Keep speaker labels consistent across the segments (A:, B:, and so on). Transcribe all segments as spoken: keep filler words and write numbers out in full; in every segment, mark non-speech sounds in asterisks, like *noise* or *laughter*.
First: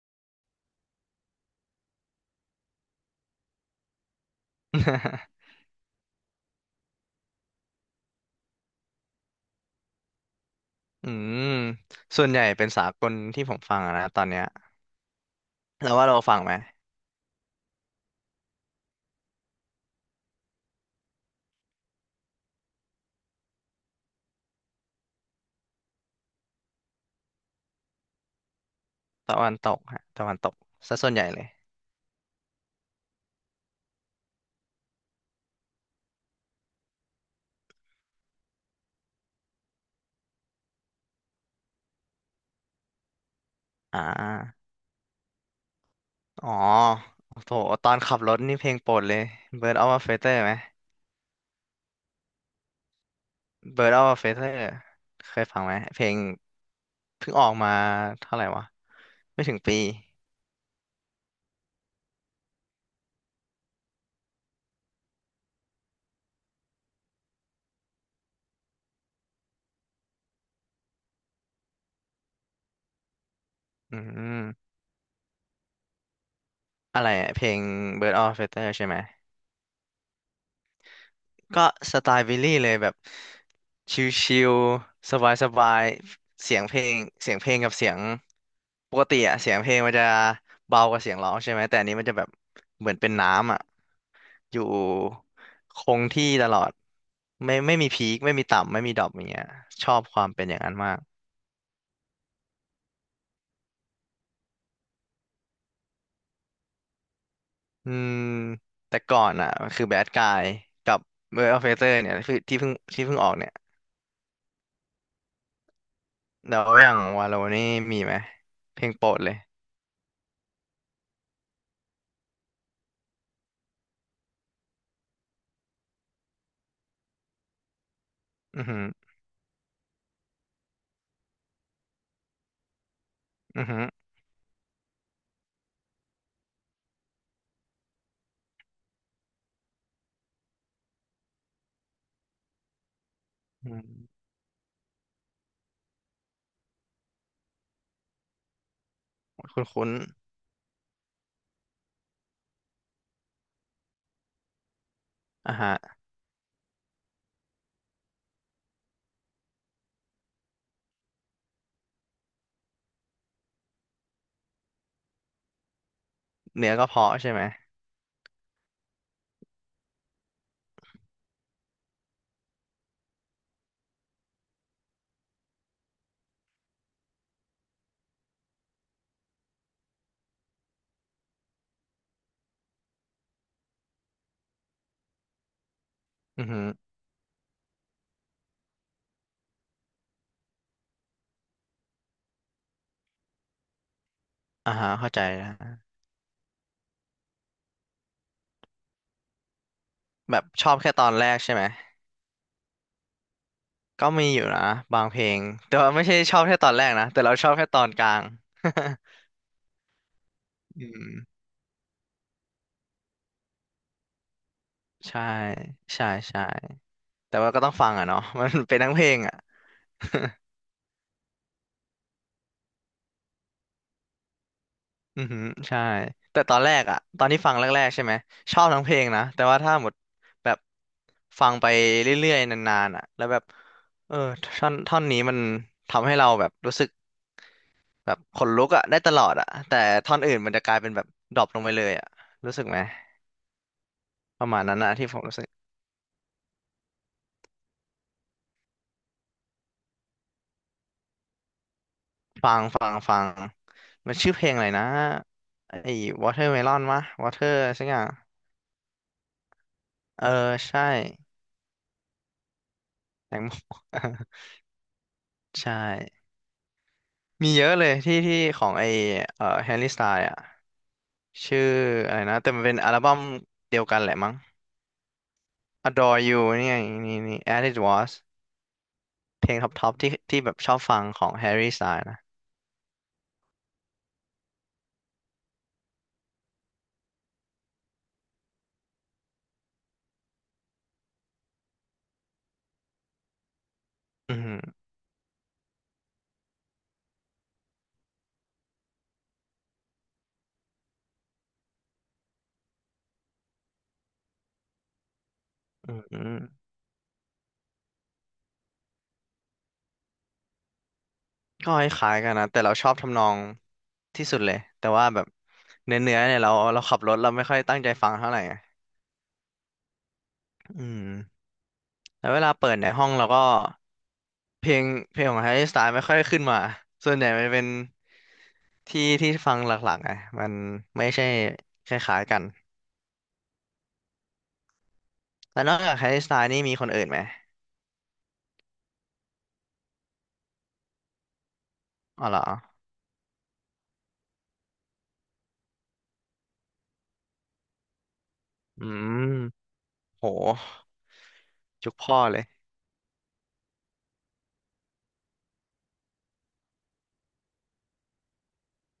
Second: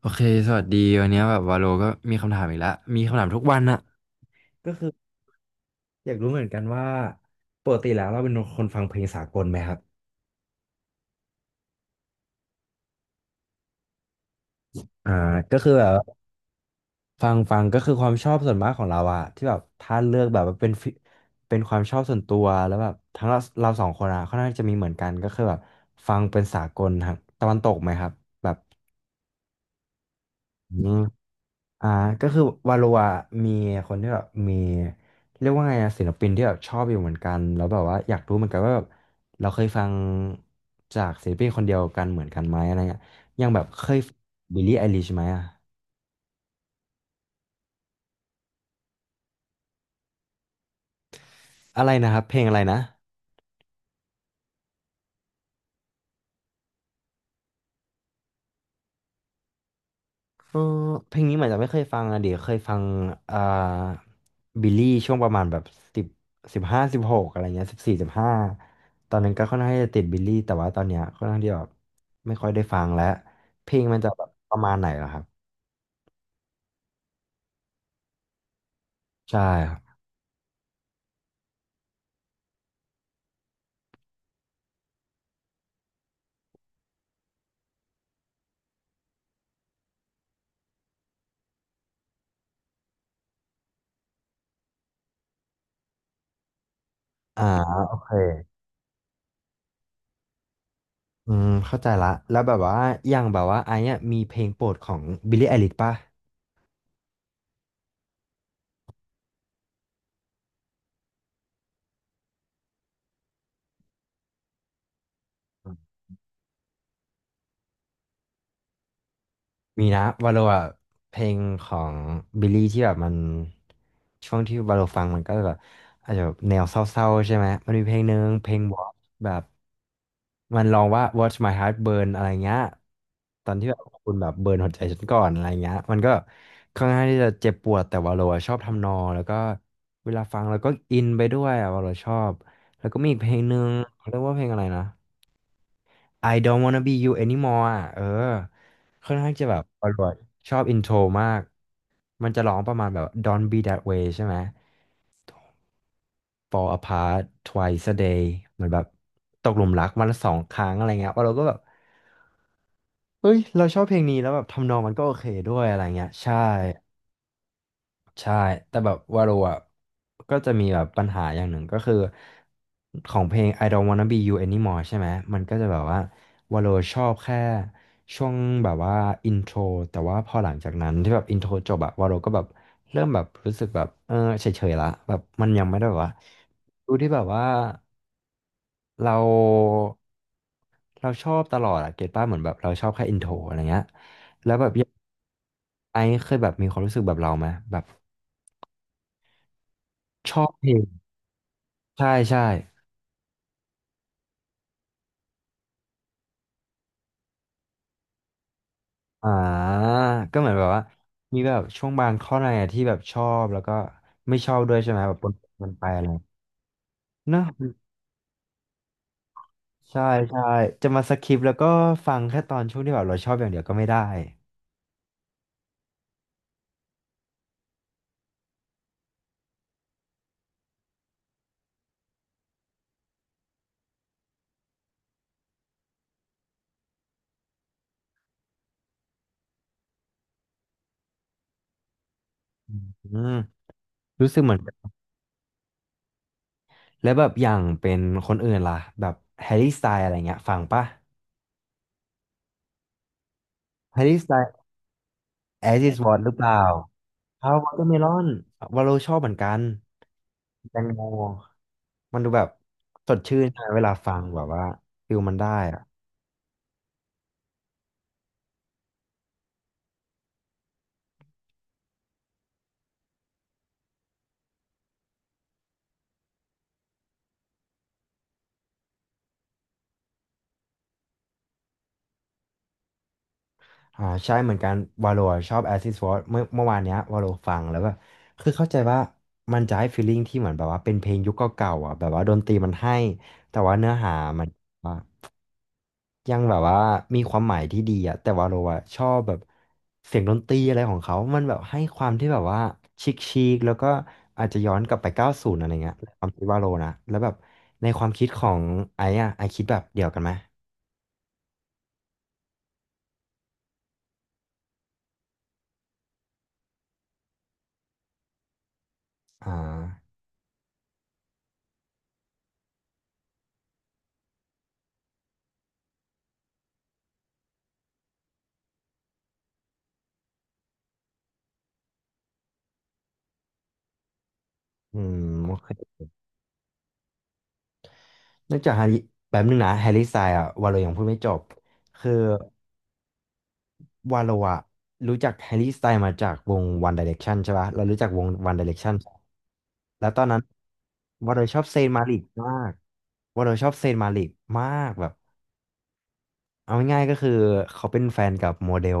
A: โอเคสวัสดีวันนี้แบบวาโลก็มีคำถามอีกแล้วมีคำถามทุกวันอะก็คืออยากรู้เหมือนกันว่าปกติแล้วเราเป็นคนฟังเพลงสากลไหมครับ
B: *laughs* อืมส่วนใหญ่เป็นสากลที่ผมฟังอะนะตอนเนี้ย
A: อ่าก็คือแบ
B: แล้
A: บ
B: วว่าเราฟังไหม
A: ฟังฟังก็คือความชอบส่วนมากของเราอะที่แบบถ้าเลือกแบบว่าเป็นฟิเป็นความชอบส่วนตัวแล้วแบบทั้งเราเราสองคนอะค่อนข้างจะมีเหมือนกันก็คือแบบฟังเป็นสากลทางตะวันตกไหมครับแบบ
B: ตะวันตกฮะตะวันตก
A: อืม
B: ซะส่วนใหญ่เลย
A: อ่าก็คือวาโลอะมีคนที่แบบมีเรียกว่าไงอะศิลปินที่แบบชอบอยู่เหมือนกันแล้วแบบว่าอยากรู้เหมือนกันว่าแบบเราเคยฟังจากศิลปินคนเดียวกันเหมือนกันไหมอะไรเงี้ยอย่างแบบเค
B: อ่
A: ยบิ
B: า
A: ลลี่ไอลิชไหมอะ
B: อ๋อโอ้โหตอนขับรถนี่เพลงโปรดเลย Bird of a Feather ไหม
A: อะไรนะครับเพลงอะไรนะ
B: Bird of a Feather เคยฟังไหมเพลงเพิ่งออกมาเท่าไหร่วะไม่ถึงปี
A: เออเพลงนี้เหมือนจะไม่เคยฟังอะเดี๋ยวเคยฟังอ่าบิลลี่ช่วงประมาณแบบสิบสิบห้าสิบหกอะไรเงี้ยสิบสี่สิบห้าตอนนั้นก็ค่อนข้างที่จะติดบิลลี่แต่ว่าตอนเนี้ยค่อนข้างที่แบบไม่ค่อยได้ฟังแล้วเพลงมั
B: อื
A: นจะแบบ
B: ม
A: ประมาณไหนเหรอครับ
B: อะไรอะเพลง Bird of a Feather ใช่ไหม
A: ใช่ครับ
B: ก็สไตล์บิลลี่เลยแบบชิลๆสบายๆเสียงเพลงเสียงเพลงกับเสียงปกติอะเสียงเพลงมันจะเบากว่าเสียงร้องใช่ไหมแต่อันนี้มันจะแบบเหมือนเป็นน้ำอะอยู่คงที่ตลอด
A: อ่า
B: ไม่ไม่มี
A: โอ
B: พี
A: เค
B: คไม่มีต่ำไม่มีดรอปอย่างเงี้ยชอบความเป็นอย่างนั้นมาก
A: อืมเข้าใจละแล้วแบบว่าอย่างแบบว่าไอ้เนี่ยมีเพลงโปรดของบิลลี่ไอริชป่ะ
B: อืมแต่ก่อนอ่ะคือแบดกายกับเวอร์เฟเตอร์เนี่ยคือที่เพิ่งที่เพิ่งออกเนี่ยแล้วอย่างวาโลนี่มีไหมเพลงโปรดเลย
A: มีนะวาโลอ่ะเพลงของบิลลี่ที่แบบมันช่วงที่วาโลฟังมันก็แบบอาจจะแบบแนวเศร้าๆใช่ไหมมันมีเพลงหนึ่งเพลง
B: อือ
A: บ
B: หื
A: อ
B: อ
A: กแบบมันร้องว่า Watch My Heart Burn อะไรเงี้ยตอน
B: อื
A: ที่
B: อ
A: แบ
B: หื
A: บ
B: อ
A: คุณแบบเบิร์นหัวใจฉันก่อนอะไรเงี้ยมันก็ค่อนข้างที่จะเจ็บปวดแต่วาโลอ่ะชอบทำนองแล้วก็เวลาฟังแล้วก็อินไปด้วยอ่ะวาโลชอบแล้วก็มีอีกเพลงหนึ่
B: อื
A: ง
B: ม
A: เขาเรียกว่าเพลงอะไรนะ I don't wanna be you anymore อ่ะเออค่อนข้างจะแบบอ
B: คุ้น
A: ร่อยชอบอินโทรมากมันจะร้องประมาณแบบ Don't be that way ใช่ไหม
B: ๆอ่าฮะ
A: Fall apart twice a day เหมือนแบบตกหลุมรักวันละสองครั้งอะไรเงี้ยว่าเราก็แบบเฮ้ยเราชอบเพลงนี้แล้วแบบทำนองมันก็โอเคด้วยอะไรเงี้ยใช่
B: เนื้อก็เพาะใช่ไหม
A: ใช่ แต่แบบวาโรอ่ะก็จะมีแบบปัญหาอย่างหนึ่งก็คือของเพลง I don't wanna be you anymore ใช่ไหมมันก็จะแบบว่าวาโรชอบแค่ช่วงแบบว่าอินโทรแต่ว่าพอหลังจากนั้นที่แบบอินโทรจบอะวาโรก็แบบเริ่มแบบรู้สึกแบบเออเฉยๆละแบบมันยังไม่ได้แบบว่า
B: อือฮึ
A: ดูที่แบบว่าเราเราชอบตลอดอะเก็ตป้าเหมือนแบบเราชอบแค่อินโทรอะไรเงี้ยแล้วแบบ
B: อ่าฮะเข้าใจนะ
A: ไอซ์เคยแบบมีความรู้สึกแบบเราไหมแบบช
B: แบ
A: อ
B: บ
A: บเพ
B: ช
A: ล
B: อบ
A: ง
B: แค่ตอนแรกใช่ไหม
A: ใช่ใช่
B: ก็มีอยู่นะบางเพลงแต่ว่าไม่ใช่ชอบแค่ตอนแรกนะแต่เราชอบแค่ตอนกลาง
A: อ่าก็เหมือนแบบ
B: *laughs*
A: ว่า
B: อืม
A: มีแบบช่วงบางข้อในอะที่แบบชอบแล้วก็ไม่ชอบด้วยใช่ไหมแบบ
B: ใช่
A: ปนกันไปอะไร
B: ใช่ใช่แต่
A: เนาะ
B: ว่าก็ต้องฟังอ่ะเนาะ *laughs* มันเป็นทั้งเพลงอ่ะ
A: ใช่ใช่
B: *laughs*
A: จะมาสคิปแล้วก็ฟังแค่ตอนช่วงที่แบบเราชอบอย่างเดียวก็ไม่ได้
B: อือฮึใช่แต่ตอนแรกอ่ะตอนที่ฟังแรกๆใช่ไหมชอบทั้งเพลงนะแต่ว่าถ้าหมดแบบฟังไปเรื่อยๆนานๆอ่ะแล้วแบบเออท่อนท่อนนี้มันทำให้เราแบบรู้สึก แบบขนลุกอะได้ตลอดอะแต่ท่อนอื่นมันจะกลายเป็นแบบดรอปลงไปเลยอะรู้สึก
A: อ
B: ไหม
A: ืมรู้สึ
B: ป
A: ก
B: ระ
A: เหมือ
B: มา
A: น
B: ณ
A: กั
B: นั้นนะ
A: น
B: ที่ผมรู้สึก
A: แล้วแบบอย่างเป็นคนอื่นล่ะแบบแฮร์รี่สไตล์อะไรเงี้ยฟังปะ
B: ฟังฟังฟัง
A: แฮร์
B: มัน
A: รี่ส
B: ชื่
A: ไต
B: อเพล
A: ล์
B: งอะไรนะไอ้
A: As is What หรือเปล่า
B: Watermelon มะ Water
A: How
B: สักอย่าง
A: Watermelon วาโลชอบเหมือนกัน
B: เออ
A: แต
B: ใช่
A: งโมมันดูแบบสด
B: แต
A: ชื่
B: ง
A: นใช่ไหม
B: โม
A: เวลาฟังแบบว่าฟิลมันได้
B: *laughs* ใช่
A: อะ
B: มีเยอะเลยที่ที่ของไอ้เอ่อแฮร์รี่สไตล์อะชื่ออะไรนะแต่มันเป็นอัลบั้มเดียวกันแหละมั้ง Adore You นี่ไงนี่นี่ As It Was เพลงท็อปท็อปที่ที่แบบชอบฟังของแฮร์รี่สไตล์นะ
A: อ่าใช่เหมือนกันวาโลชอบแอซิสฟอร์เมื่อเมื่อวานเนี้ยวาโลฟังแล้วแบบคือเข้าใจว่ามันจะให้ฟีลลิ่งที่เหมือนแบบว่าเป็นเพลงยุคเก่าๆอ่ะแบบว่าดนตรีมันให้แต่ว่าเนื้อหา
B: อื
A: มัน
B: ม
A: ยังแบบว่ามีความหมายที่ดีอะแต่ว่าเราอะชอบแบบเสียงดนตรีอะไรของเขา มันแบบให้ความที่แบบว่าชิคชิคแล้วก็อาจจะย้อนกลับไปเก้าสิบอะไร
B: อ
A: เงี้ย
B: ื
A: ความคิดว่า
B: ม
A: โลนะแล้วแบบในความคิดของไอ้อะไอคิดแบบเดียวกันไหม
B: ก็คล้ายๆกันนะแต่เราชอบทำนองที่สุดเลยแต่ว่าแบบเนื้อเนื้อเนี่ยเราเราขับรถเราไม่ค่อยตั้งใจฟังเท่าไหร่ไง
A: อ่า
B: อืมแล้วเวลาเปิดในห้องเราก็เพลงเพลงของแฮร์รี่สไตล์ไม่ค่อยขึ้นมาส่วนใหญ่มันเป็นที่ที่ฟังหลักๆไงมันไม่ใช่คล้ายๆกัน
A: อืมโอ
B: แล้ว
A: เค
B: นอกจากแฮร์รี่สไตล์นี่มีคนอื่นไหม
A: นอกจากฮาริแป๊บนึงนะแฮร์รี่สไตล์อะวาโลยังพูดไม่จบคือ
B: อ๋อเหรอ
A: วาโลอะรู้จักแฮร์รี่สไตล์มาจากวง One Direction ใช่ปะเรารู้จักวง One
B: อื
A: Direction ใช่
B: ม
A: แล้วตอ
B: โห
A: นนั้นวาโลชอบเซน
B: จุก
A: มาลิ
B: พ่อ
A: ก
B: เลย
A: มากวาโลชอบเซนมาลิกมากแบบเอาง่ายๆก็คือเขาเป็นแฟนกับโมเดล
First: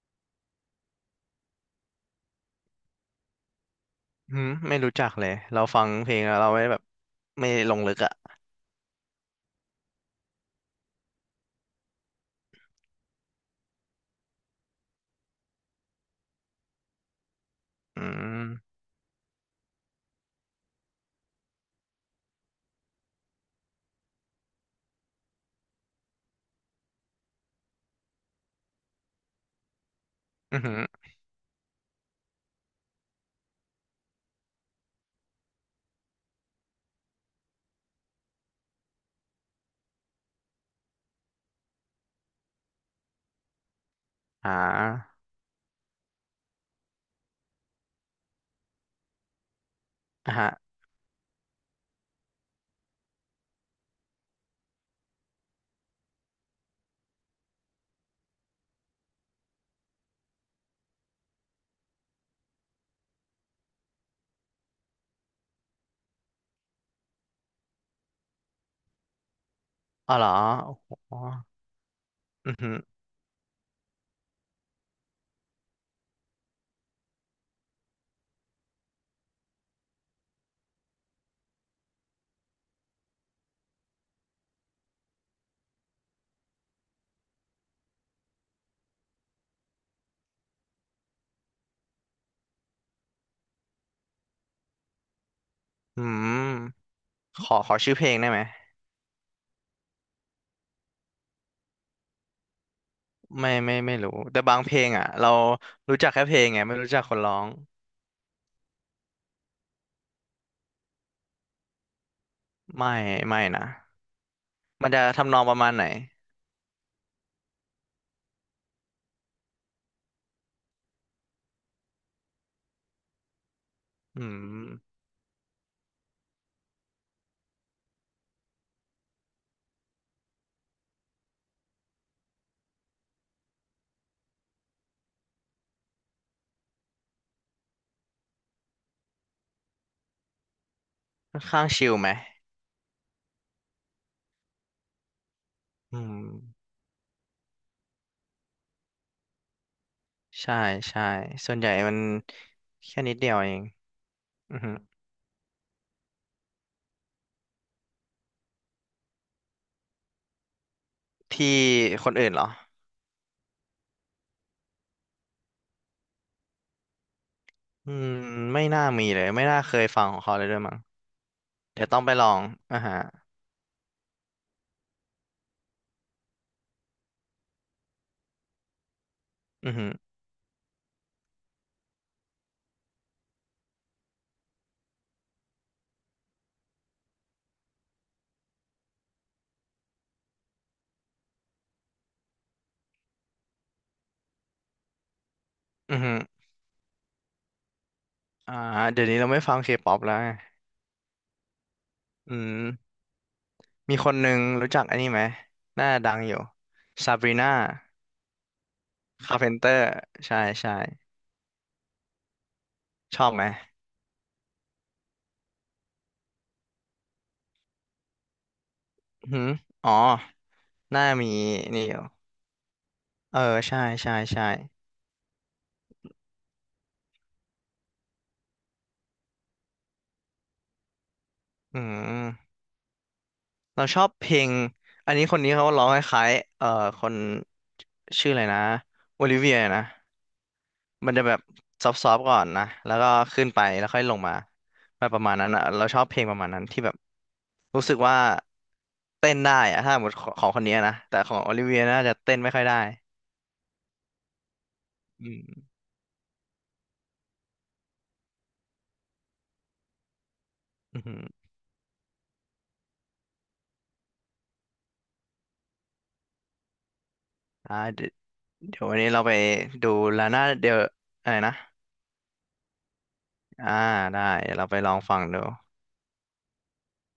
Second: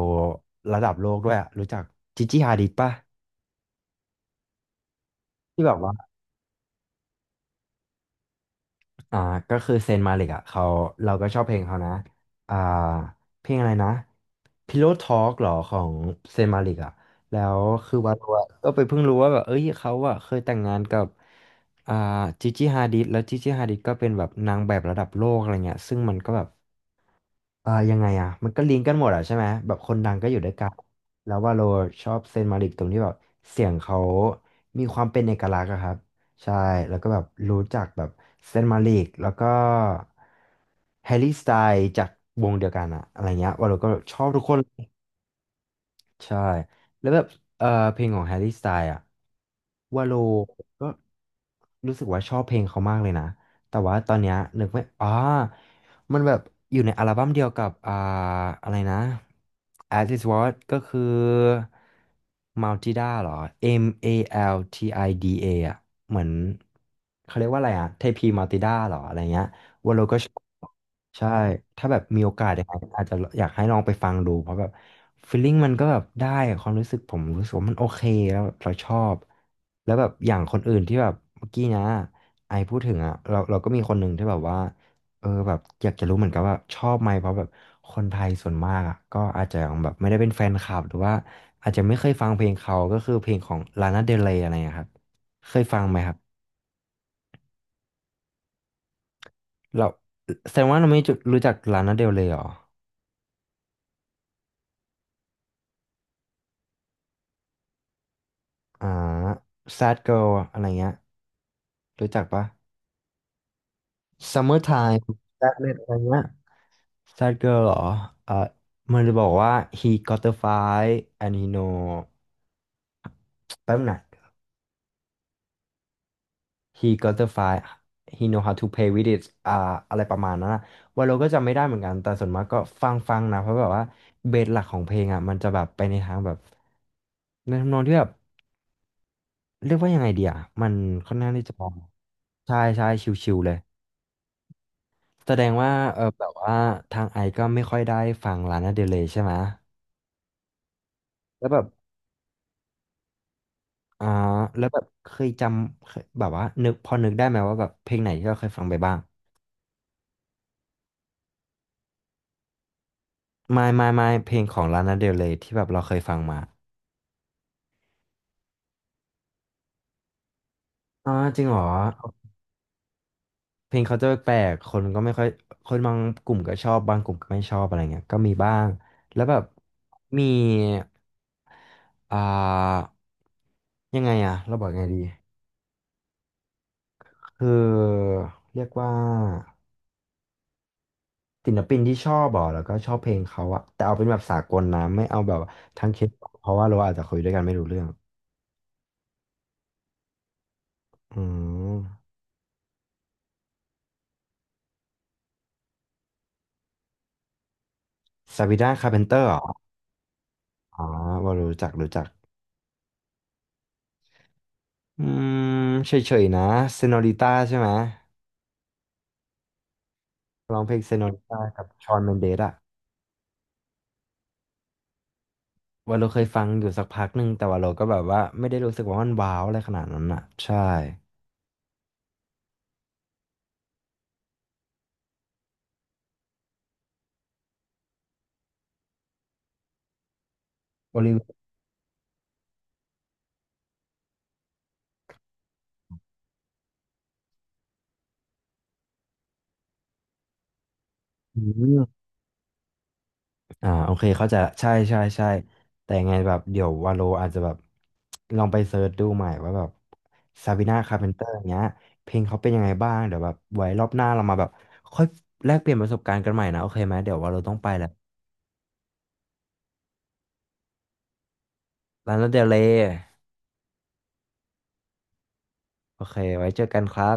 A: ระดับโลกด้วยอะรู้จักจิจิฮาดิดปะ
B: อืมไม่รู้จักเลยเรา
A: ที่แบบ
B: ฟัง
A: ว่า
B: เพลงแล้วเราไม่แบบไม่ลงลึกอ่ะ
A: อ่าก็คือเซนมาลิกอ่ะเขาเราก็ชอบเพลงเขานะอ่าเพลงอะไรนะ Pillow Talk หรอของเซนมาลิกอ่ะแล้วคือ
B: อื
A: วาโรอะ
B: ม
A: ก็ไปเพิ่งรู้ว่าแบบเอ้ยเขาอ่ะเคยแต่งงานกับอ่าจิจิฮาดิดแล้วจิจิฮาดิดก็เป็นแบบนางแบบระดับโลกอะไรเงี้ยซึ่งมันก็แบบ เอ่อยังไงอ่ะมันก็ลิงก์กันหมดอ่ะใช่ไหมแบบคนดังก็อยู่ด้วย
B: อือ
A: กัน
B: หือ
A: แล้วว่าโลชอบเซนมาริกตรงที่แบบเสียงเขามีความเป็นเอกลักษณ์อะครับใช่แล้วก็แบบรู้จักแบบเซนมาริกแล้วก็แฮร์รี่สไตล์จากวงเดียวกันอะอะไรเงี้ยว่าโลก็ชอบทุก
B: อ่
A: คน
B: า
A: ใช่แล้วแบบเออเพลงของแฮร์รี่สไตล์อะวาโล
B: อ่าฮะ
A: ก็รู้สึกว่าชอบเพลงเขามากเลยนะแต่ว่าตอนเนี้ยนึกไม่อ๋อมันแบบอยู่ในอัลบั้มเดียวกับอ่าอะไรนะ As Is What ก็คือ Maltida เหรอ M A L T I D A อลทีไอดีเออ่ะเหมือนเขาเรียกว่าอะไรอ่ะเทพีมัลติด้าเหรออะไรเงี้ยวาโล
B: อ๋อ
A: ก็
B: เหร
A: ช
B: อ
A: อบ
B: โอ้โห
A: ใช่ ถ้าแบบมีโอกาส
B: อือ
A: ยัง
B: หื
A: ไง
B: อ
A: อาจจะอยากให้ลองไปฟังดูเพราะแบบฟีลลิ่งมันก็แบบได้อความรู้สึกผมรู้สึกว่ามันโอเคแล้วแบบเราชอบแล้วแบบอย่างคนอื่นที่แบบเมื่อกี้นะไอพูดถึงอ่ะเราเราก็มีคนหนึ่งที่แบบว่าเออแบบอยากจะรู้เหมือนกันว่าชอบไหมเพราะแบบคนไทยส่วนมากอ่ะก็อาจจะยังแบบไม่ได้เป็นแฟนคลับหรือว่าอาจจะไม่เคยฟังเพลงเขาก็คือเพลงของลานาเดลเรยอะไรนะครับเคยฟังไหม
B: อื
A: ครับ
B: มขอขอชื่อเพลงได้ไหม
A: เราแสดงว่าเราไม่รู้จักลานาเดลเรยหรอ
B: ไม่ไม่ไม่รู้แต่บางเพลงอ่ะเรารู้จักแค่เพลงไงไม่รู้จักคนร้อง
A: อ่า Sad Girl อะไรเงี้ยรู้จักปะ
B: ไม่ไม่นะ มัน
A: Summertime
B: จะทำนองประมาณ
A: Sadness
B: ไหน
A: อะไรเงี้ย Sad Girl เหรอเอ่อมันจะบอกว่า he got the fight and he know แป๊บหนะ
B: อืม
A: he got the fight he know how to play with it อ่าอะไรประมาณนั้นนะว่าเราก็จำไม่ได้เหมือนกันแต่ส่วนมากก็ฟังฟังนะเพราะแบบว่าเบสหลักของเพลงอ่ะมันจะแบบไปในทางแบบในทำนองที่แบบเรียกว่ายังไงดีอ่ะมันค่อนข้าง
B: ค่อน
A: ที่จะ
B: ข้างชิลไหม
A: ใช่ใช่ชิวๆเลย แสดงว่า
B: อื
A: เออ
B: ม
A: แบบว่าทางไอซ์ก็ไม่ค่อยได้ฟังลานาเดลเรย์ใช่ไหม
B: ใช่ใช่
A: แล้ว
B: ส่
A: แบ
B: วน
A: บ
B: ใหญ่มันแค่นิดเดียวเอง
A: อ่า
B: อือ
A: แล้ว
B: หือ
A: แบบเคยจำเคยแบบว่านึกพอนึกได้ไหมว่าแบบเพลงไหนที่เราเคยฟังไปบ้าง
B: ที่คนอื่นเหรอ
A: ไม่ไม่ไม่เพลงของลานาเดลเรย์ที่แบบเราเคยฟังมา
B: อืมไม่น่ามีเลยไม่น่าเคยฟังของเขาเลยด้วยมั้ง
A: อ๋อจริงเหรอ
B: เดี๋ยวต้องไปลอง อ่าฮะ
A: เพลงเขาจะแปลกๆคนก็ไม่ค่อยคนบางกลุ่มก็ชอบบางกลุ่มก็ไม่ชอบอะไรเงี้ยก็มีบ้างแล้วแบบ
B: อือหือ
A: มีอ่ายังไงอะเราบอกยังไงดีคือเรียกว่า ศิลปินที่ชอบอ่ะแล้วก็ชอบเพลงเขาอะแต่เอาเป็นแบบสากลนะไม่เอาแบบทั้ง
B: อื
A: เค
B: อ
A: ป
B: หือ
A: เพราะว่าเราอาจจะคุยด้วยกันไม่รู้เรื่อง
B: อ่าเดี๋ยวนี้เราไม่ฟังเคป๊อปแล้วไง
A: อืม
B: อืม มีคนหนึ่งรู้จักอันนี้ไหมหน้าดังอยู่ซาบรีนา
A: ซาบีนาคาร์เพนเตอร์เหร
B: คา
A: อ
B: ร์เพนเตอร์ใช่ใช่
A: อ๋อว่ารู้จักรู้จัก
B: ชอบไหม
A: อืมเฉยๆนะเซโนริต้าใช่ไหม
B: อือหืออ๋อ
A: ร้องเพลงเซ
B: ห
A: โน
B: น้า
A: ริ
B: มี
A: ต้ากับ
B: นี่
A: ช
B: อ
A: อน
B: ยู่
A: เมนเดสอะ
B: เออ ใช่ใช่ใช่
A: ว่าเราเคยฟังอยู่สักพักหนึ่งแต่ว่าเราก็แบบว่าไม่ได้รู้สึกว่ามันว้าวอะไรขนาดนั้นอะใช่
B: อืม เราชอบเพลงอันนี้คนนี้เขาร้องคล้ายๆเอ่อคนชื่ออะไรนะโอลิเวียนะ
A: โอลิ
B: มัน
A: เว
B: จะแบบซอฟๆก่อนนะแล้วก็ขึ้นไปแล้วค่อยลงมาแบบประมาณนั้นอ่ะเราชอบเพลงประมาณนั้นที่แบบรู้สึกว่าเต้นได้อะถ้าหมดของคนนี้นะแต่ของ
A: ี
B: โอลิ
A: ย
B: เวียน่าจะเต้นไม่ค่อยได้
A: อ่าโอเคเขาใจะใช่ใช่
B: อื
A: ใช่
B: ม
A: แต่ยังไงแบบเดี๋ยววาโลอาจจะแบบลองไปเซิร์ชดูใหม่ว่าแบบซา b ิน่าคา
B: อื
A: ร์
B: อ
A: เพน
B: หื
A: เต
B: อ
A: อร์เงี้ยเพลงเขาเป็นยังไงบ้างเดี๋ยวแบบไว้รอบหน้าเรามาแบบค่อยแลกเปลี่ยนประสบการณ์กันใหม่นะโอเคไหมเดี๋ยววาโลต้องไป
B: อ่า
A: แล้ว
B: เดี๋ยวเดี๋ยววันนี้เราไปดูลาน่าเดลอะไรนะ
A: ลานาเดลเลย
B: อ่าได้เดี๋ยวเราไปลองฟังดู
A: โอเคไว้เจอกันครับ